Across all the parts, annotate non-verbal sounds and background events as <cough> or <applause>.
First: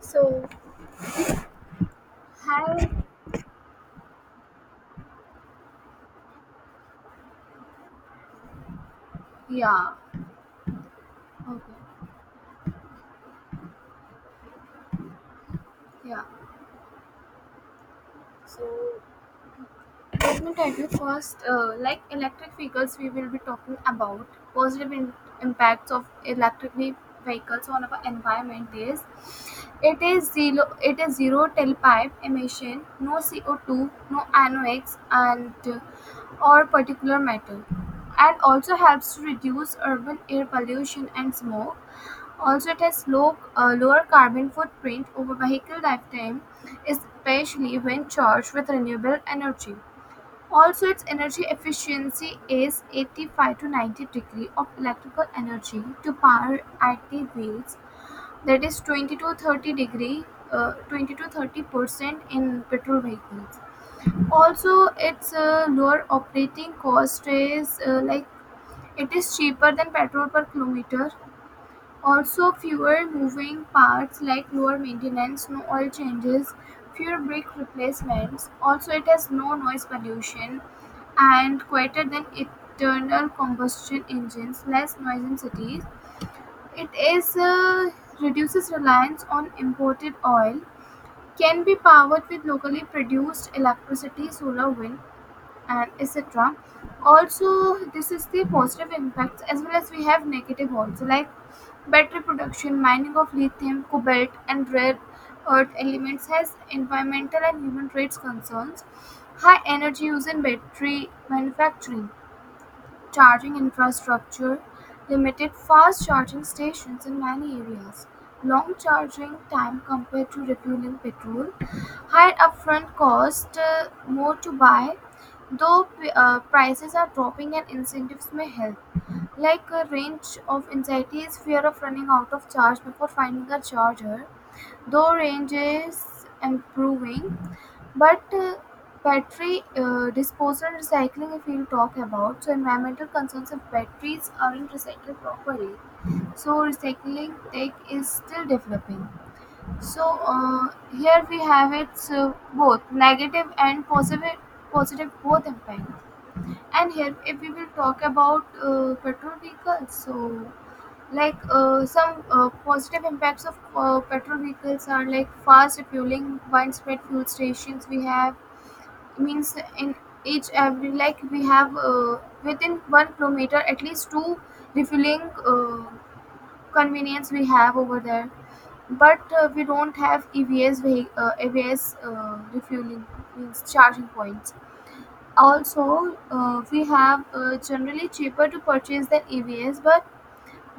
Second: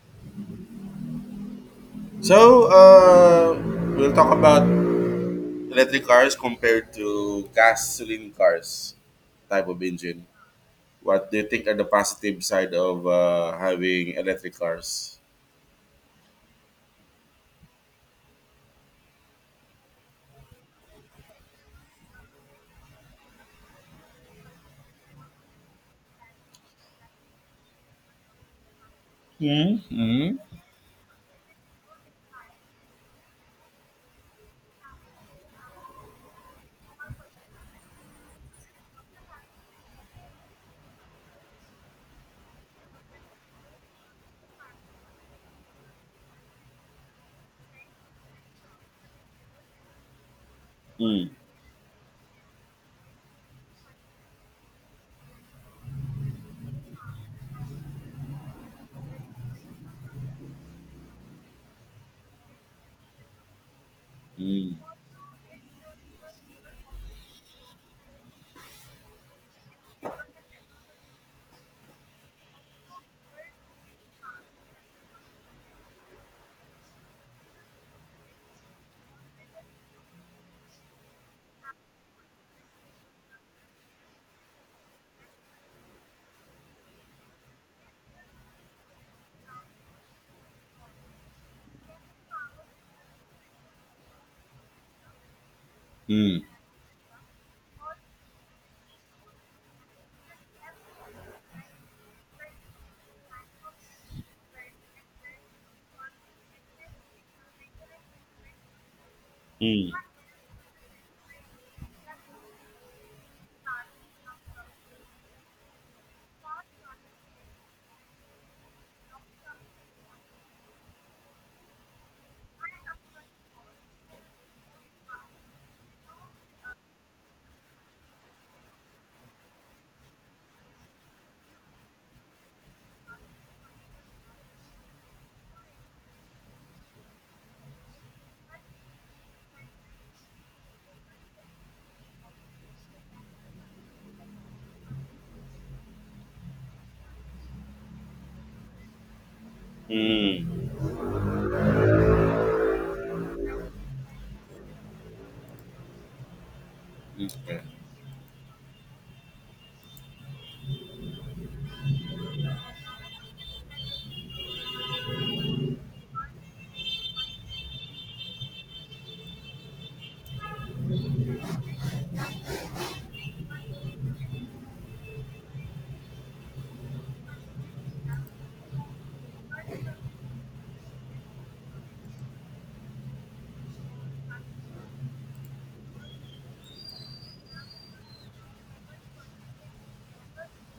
So, So, Hi. uh, we'll talk about electric cars compared to gasoline cars type of Yeah. engine. What do you think are the Okay. positive side of having electric cars? Yeah. So let me tell you first. Like electric vehicles, we will be talking about positive impacts of electric vehicles on our environment. Is Mm, it is mm, zero? It is zero tailpipe emission, no CO2, no NOx, and or particular matter, and also helps to reduce urban air pollution and smoke. Also it has lower carbon footprint over vehicle lifetime, especially when charged with renewable energy. Also its Mm, energy efficiency is 85 to 90 degree of electrical energy to power active wheels that is 20 to 30% in petrol vehicles. mm, Also its lower operating cost is like it is cheaper than petrol per kilometer. Also fewer moving parts like lower maintenance, no oil changes, fewer brake replacements. Also it has no noise pollution and quieter than internal combustion engines, less noise in cities. It is reduces reliance on imported oil, can be powered with locally produced electricity, solar, wind, and mm, etc. Also this is the positive impacts, as well as we have negative also, like battery production, mining of lithium, cobalt and rare earth elements has environmental and human rights concerns, high mm, energy use in battery manufacturing, charging infrastructure, limited fast charging stations in many areas, long charging time compared to refueling petrol, higher upfront cost, more to buy. Though prices are dropping and incentives may help, like a range of anxiety is fear of running out of charge before finding a charger. Though range is improving, but battery disposal and recycling, if you talk about, so environmental concerns of batteries aren't recycled properly. So recycling tech is still developing. So mm. here we have its both negative and positive, positive both impact. And here if we Okay. will talk about petrol vehicles, so like some positive impacts of petrol vehicles are like fast refueling, widespread fuel stations we have, means in each every like we have within 1 kilometer at least two refueling convenience we have over there. But we don't have evs evs refueling, means charging points. Also, we have generally cheaper to purchase than EVs, but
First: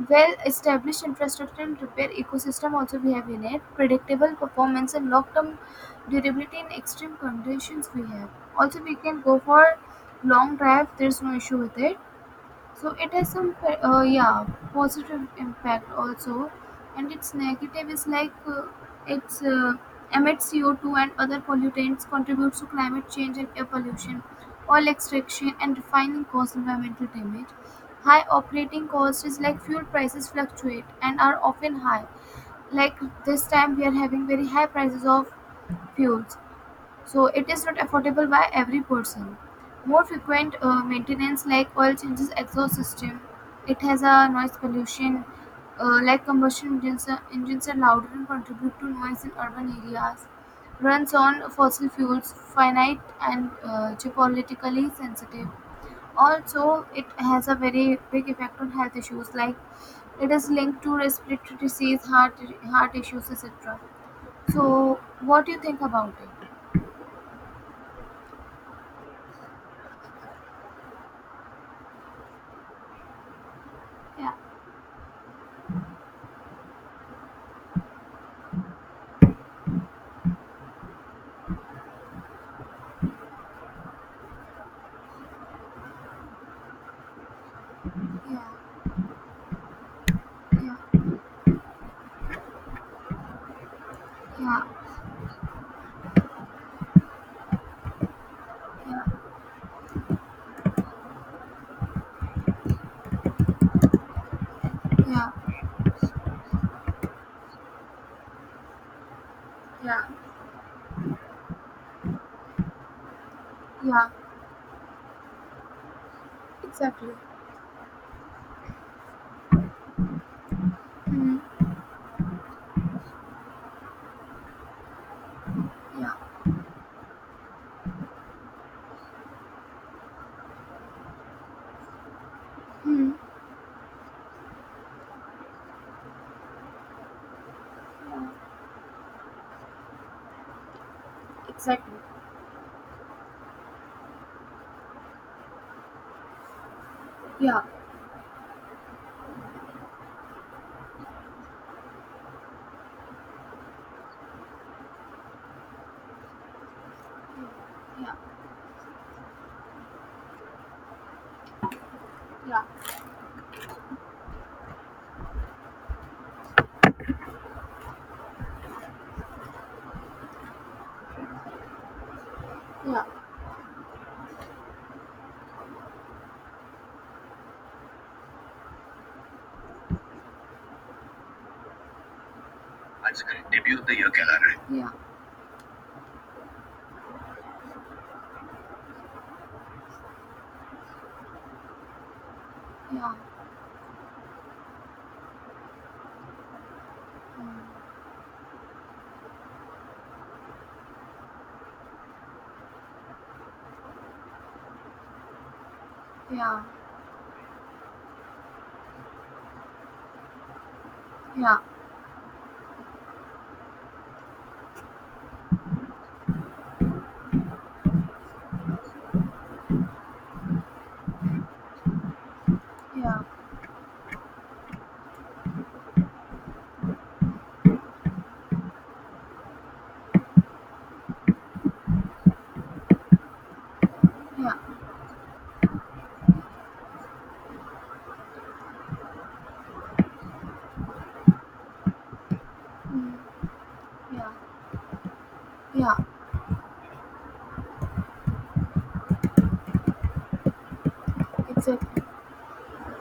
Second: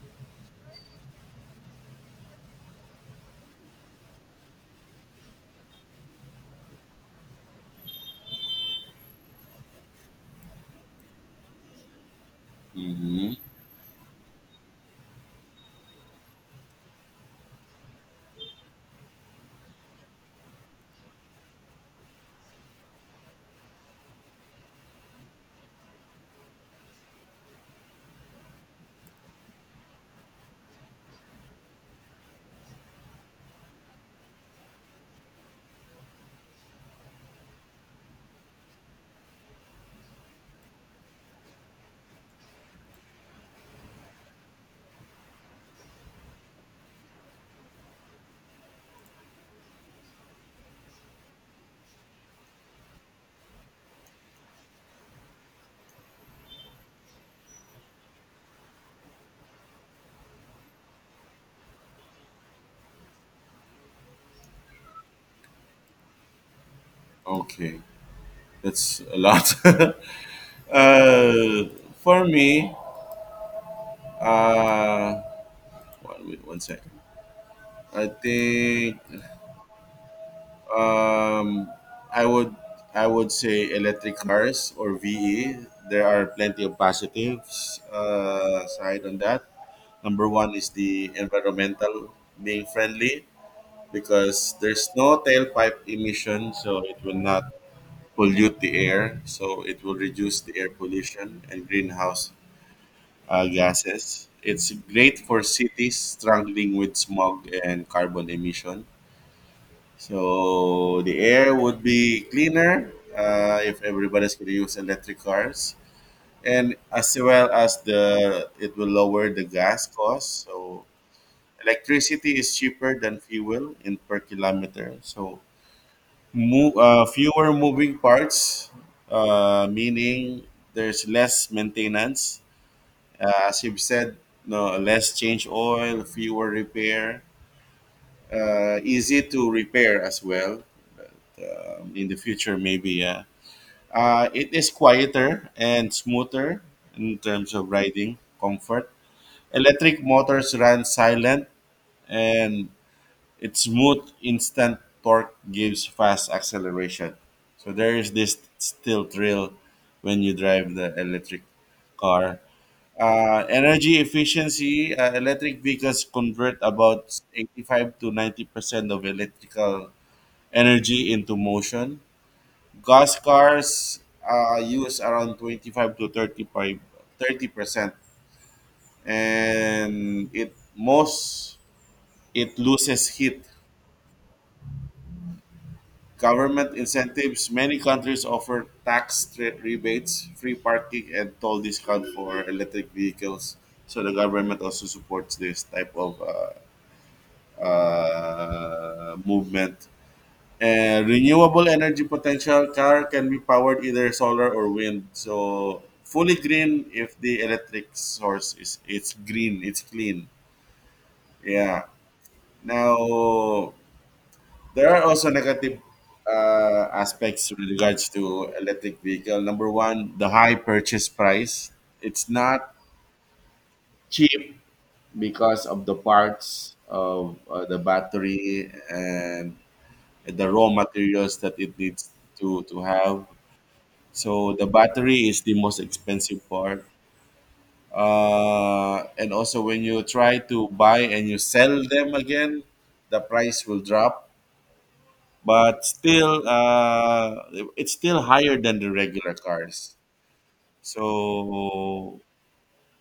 well-established infrastructure and repair ecosystem also we have in it. Predictable performance and long-term durability in extreme conditions we have. Also, we can go for long drive. There's no issue with it. So it has Mhm. some yeah, positive impact also, and its negative is like it's emits CO2 and other pollutants, contributes to climate change and air pollution, oil extraction and refining cause environmental damage. High operating cost is like fuel prices fluctuate and are often high. Like this time we are having very high prices of fuels, so it is not affordable by every person. More frequent maintenance like oil changes, exhaust system. It has a noise pollution, like combustion engines are louder and contribute to noise in urban areas. Runs on fossil fuels, finite and geopolitically sensitive. Also, it has a very big effect on health issues like it is linked to respiratory disease, heart issues, etc. So, what do you think about it? Okay. That's a lot. <laughs> uh, for me, Yeah, uh, one, wait, 1 second. I think Um, I would I would say electric cars or VE. There are plenty of positives yeah, side on that. Number one is yeah. the environmental being friendly because Yeah, there's no tailpipe emission, so it will not pollute the air. yeah, So it will reduce the air pollution and greenhouse gases. It's great yeah, for cities struggling with smog and carbon emission, yeah, so the air would be cleaner if yeah, everybody's going to use electric cars, and exactly. as well as the it will lower the gas cost. So Mm, electricity is cheaper than fuel in per kilometer. So yeah, move, fewer moving parts, meaning there's less maintenance. mm, As you've said, no less change oil, fewer repair, easy to repair as well, exactly. in the future maybe. Yeah, it is quieter and smoother in terms Yeah, of riding comfort. Electric motors run silent, and its smooth instant torque gives fast acceleration, so there is yeah, this still thrill when you drive the electric car. yeah, Energy efficiency, electric vehicles convert about 85 to 90 percent of electrical energy into motion. yeah, Gas cars use around 25 to 35, 30%, and it most it loses that's a heat. great debut of the year calendar. Yeah, Government incentives, many countries offer tax rebates, free parking, and toll discount for electric yeah, vehicles, so the government also supports this type of mm, movement. And renewable energy potential, car can be powered either solar or wind. So fully yeah, green. If the electric source is it's green, it's clean. yeah, Yeah. Now there are also negative aspects with regards to electric vehicle. Number one, the high purchase price. It's not yeah, cheap because of the parts of the battery and the raw materials that it needs to have. So yeah, the battery is the most expensive part. And also when you try to buy and you sell them again, the price will yeah, drop. But yeah, still, it's still higher than the regular cars. exactly. So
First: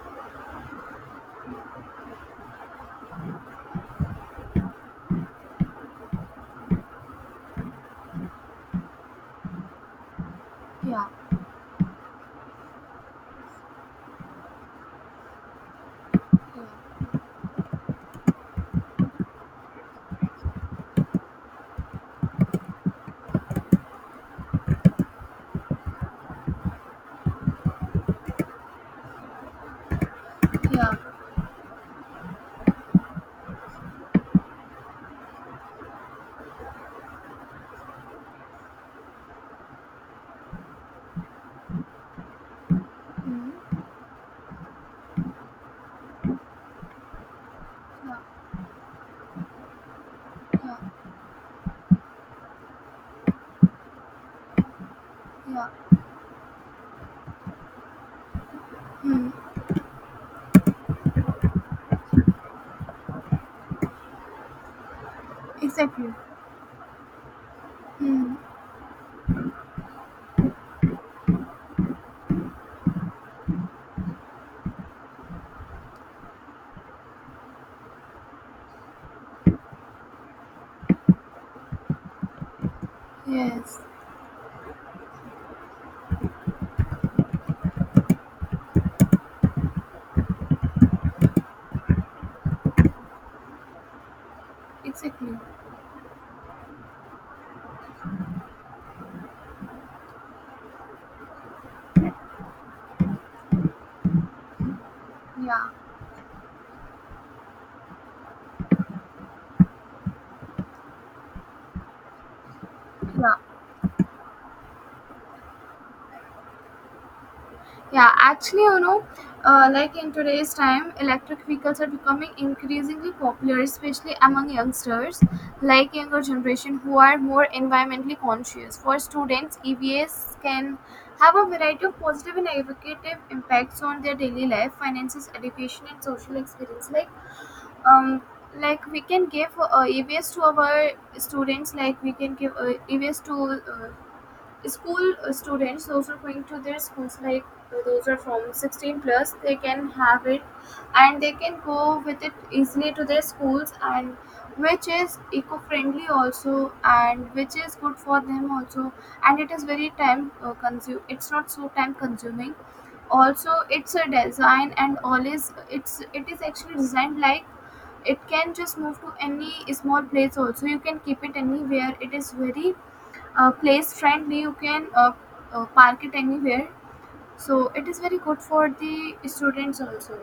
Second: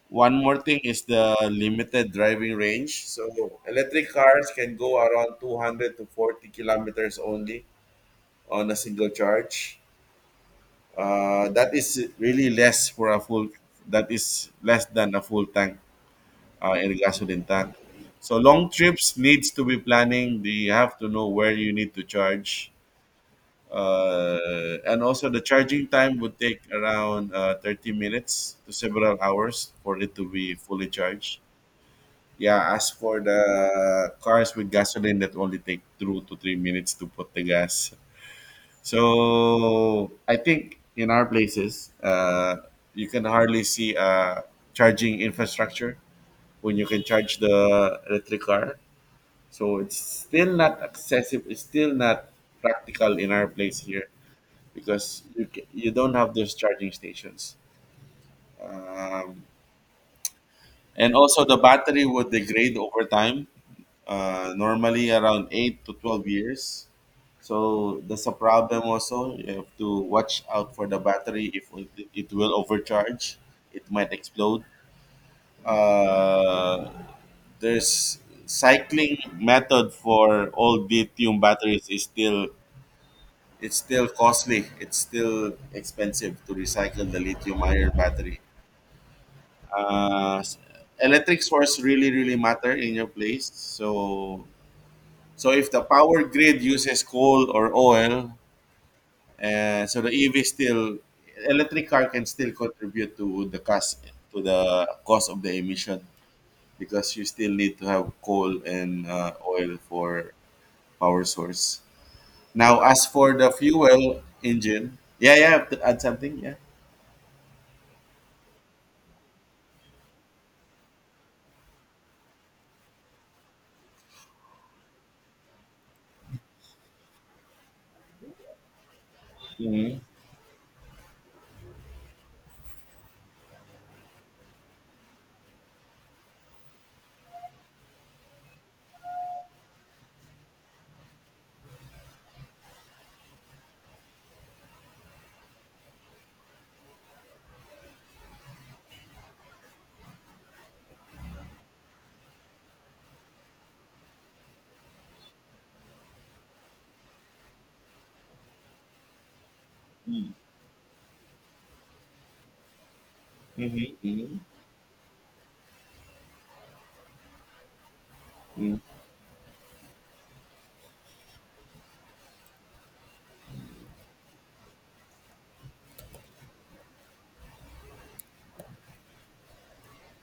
one more thing is the limited driving range. So electric cars can go around 200 to 40 kilometers only on a single charge. Yeah, That is really less for a full. That is less than a full tank yeah, in a gasoline tank. So long trips needs to be planning. You have to know where you need to charge, and also the charging time would take around 30 minutes to several hours for it to be fully yeah, charged. Yeah, as for the cars with gasoline, that only take 2 to 3 minutes to put the gas. So I think in our places, you can hardly mm, see charging infrastructure when you can charge the yeah, electric car. So it's still yeah, not accessible. It's still not practical in our place here because yeah, you don't have those charging stations. mm, Um, and also the battery would degrade over time. Normally around eight to exactly. twelve years. So that's a Mm, problem also. You have to watch out for the battery. If it will overcharge, it might explode. Uh, there's cycling method for all lithium batteries is still it's yes, still costly. It's still expensive to recycle the lithium ion battery. Uh, s- Electric source really really matter in your place. So exactly. If the power grid uses coal or oil, so the EV still electric car can still contribute to the cost of the Yeah, emission, because you still need to have coal and oil for power source. Now, as for yeah, the fuel engine, yeah, yeah, I have to add something, yeah. yeah, actually, like in today's time, electric vehicles are becoming increasingly popular, especially among youngsters, like younger generation who are more environmentally conscious. For students, Mm-hmm. EVs can have a variety of positive and negative impacts on their daily life, finances, education, and social experience. Like, um, we can give EVs to our students, like we can give EVs to school students, those who are going to their schools, like those are from 16 plus they can have it, and they can go with it easily to their schools, and which is eco-friendly also, and which is good for them also. And it is very time consume, it's not so time consuming. Also it's a Mm-hmm. design and all is it is actually designed, like it can Hmm. just move to any small place, also you can keep it anywhere, it is very place friendly, you can park it anywhere, so it is very good for the students also.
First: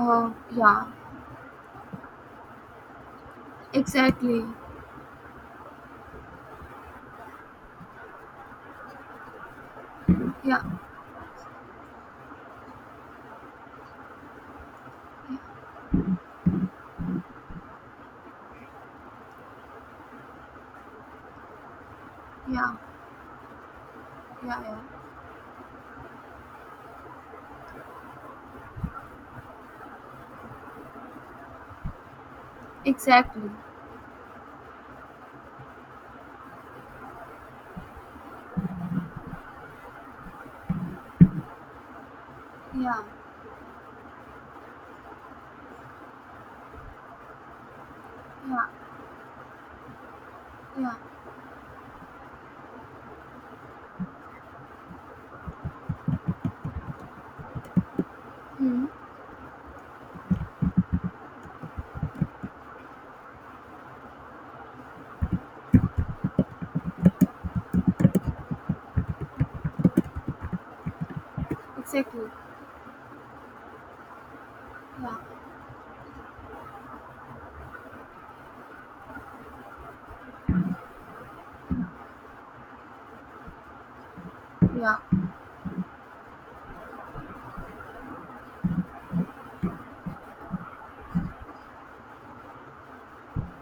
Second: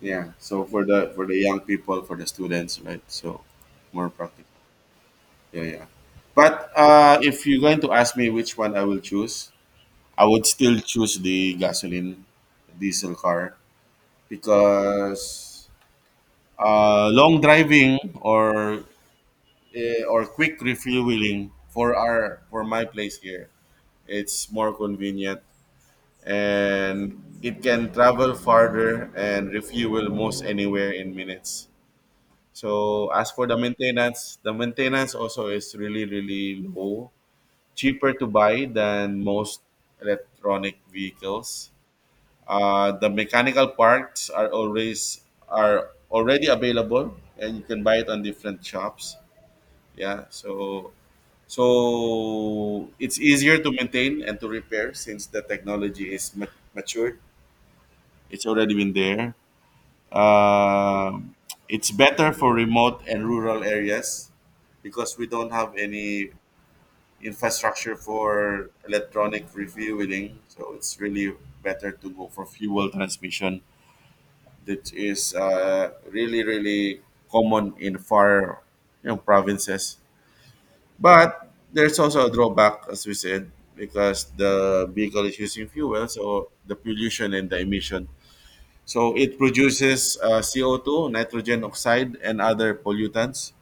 Yeah. So yeah for the young people, for the students, right? So more exactly. practical. Yeah, yeah. But if you're going to ask me which one I will choose, I would Yeah, still choose the gasoline diesel car because long driving or or quick refueling for our for yeah, my place here it's yeah, more yeah, convenient, and it can travel farther and refuel most anywhere in minutes. So as exactly. for the maintenance also is really really low, cheaper to buy than most electronic vehicles. Yeah, The mechanical parts are always are already available, and you can buy it on different yeah, shops. Yeah, so yeah, so it's easier to maintain and to repair since the technology is matured. It's already hmm, been there. Um it's better for remote and rural areas because we don't have any infrastructure for electronic refueling. So it's really better to exactly. go for fuel transmission that is Yeah, really really common in far, you know, provinces. But there's also a drawback, as we said, because the yeah, vehicle is using fuel, so the pollution and the emission. So it produces CO2, nitrogen oxide, and other pollutants.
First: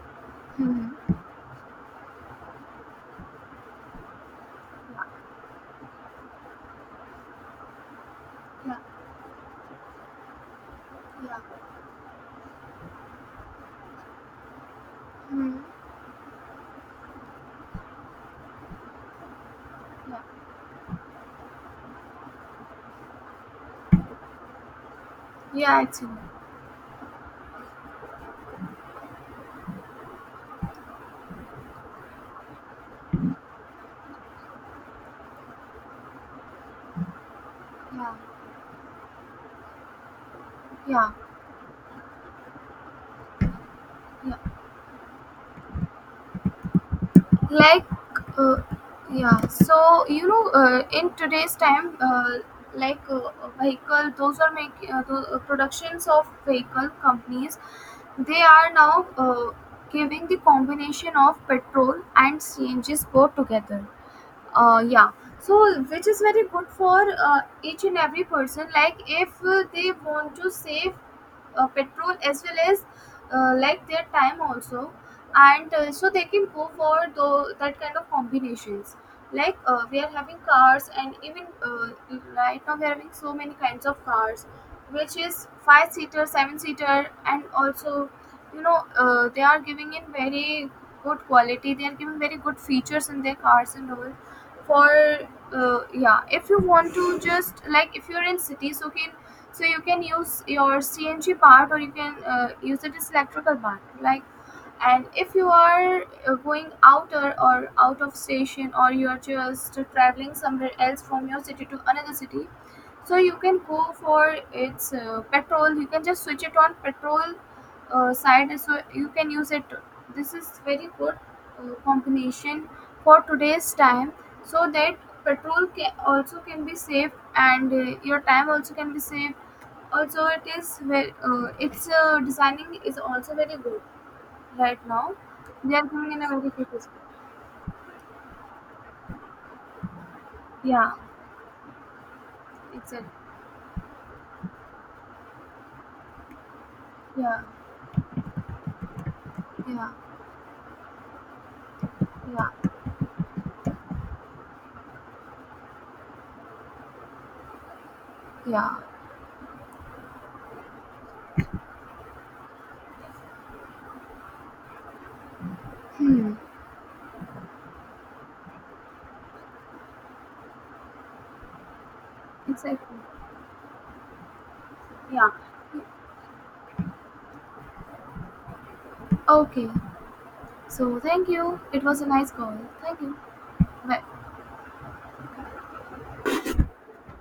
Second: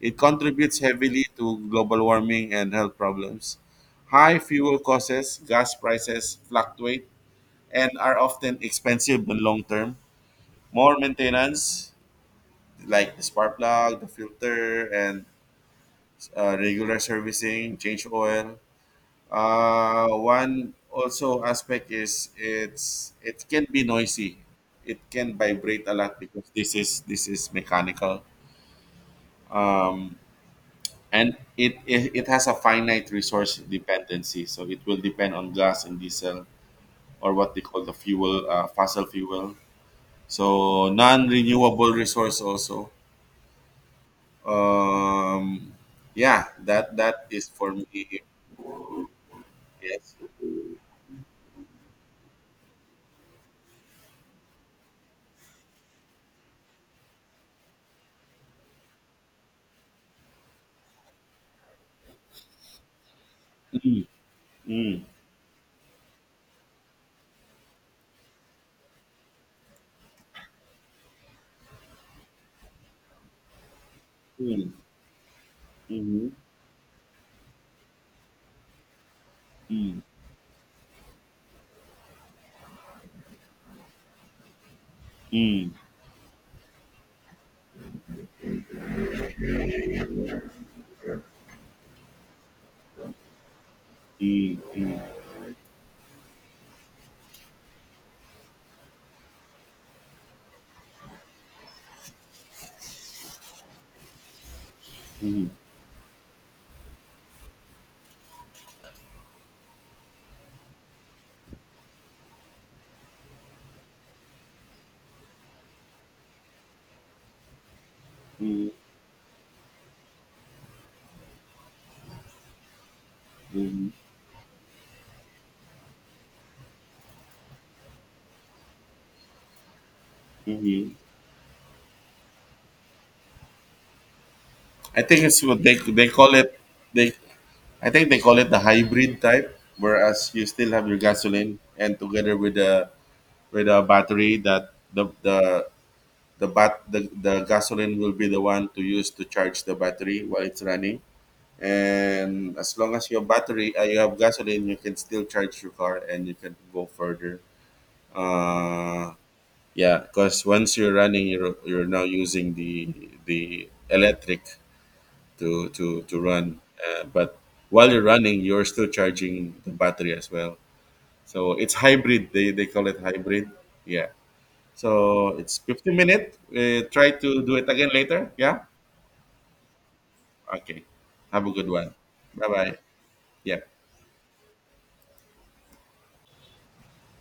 It contributes hmm, heavily to global warming and health problems. High fuel costs, gas prices fluctuate, and are often yeah, expensive in long term. More yeah, maintenance, like the spark plug, the filter, and hmm, regular servicing, change oil. Yeah, One also aspect is it can be noisy. It can yeah, vibrate a actually, lot because this is mechanical. Um, and it has a finite resource dependency, so it will depend on gas and diesel or what they call the yeah, fuel fossil fuel. So yeah, non-renewable resource also. yeah. Um, yeah, that is for Like, me. uh, yeah, so Yes. In today's time, like vehicle those are making the productions of vehicle companies, they are now giving the combination of petrol and cngs both together, yeah. So which is very good for each and every person, like if they want to save petrol as well as like their time Mm, also, and so they mhm, can go for that kind of combinations, like we mm, are having cars and even right now we are having so many kinds of cars, which is mm, five seater seven seater, and also they are giving in very good quality, they are giving very good features in their cars and all. mm, For yeah, if you want to just like if you're in city, so can so you can use your cng part, or you can use it as electrical part, like, and if you mhm, are going outer or out of station, or you are just traveling somewhere else from your city to another city, so you can go for its petrol, you can just switch it on petrol side, mm, so you can use it. This is very good combination for today's mhm, time, so that petrol can also can be saved and your time also can be saved. Also it is mhm. very its designing is also very good right I now, think it's what they are they giving in a call very it. good display. They I think they call it the hybrid type, whereas you still have Yeah, your gasoline and together with the it's a with a battery that the the the bat the, yeah the gasoline will be the one to use to charge the yeah battery while it's running, and yeah as long as your battery you have gasoline you can still charge your car and you can go further, yeah, uh yeah, because once you're running you're now using the electric to hmm, run, but while you're running you're still charging the battery as well. So it's hybrid, they call exactly, it hybrid. Yeah, so yeah. it's 50 minute, try to do it again later. Yeah, Okay, okay, so thank have a you. good It one, was a nice bye call. bye. Thank you. Yeah. Bye.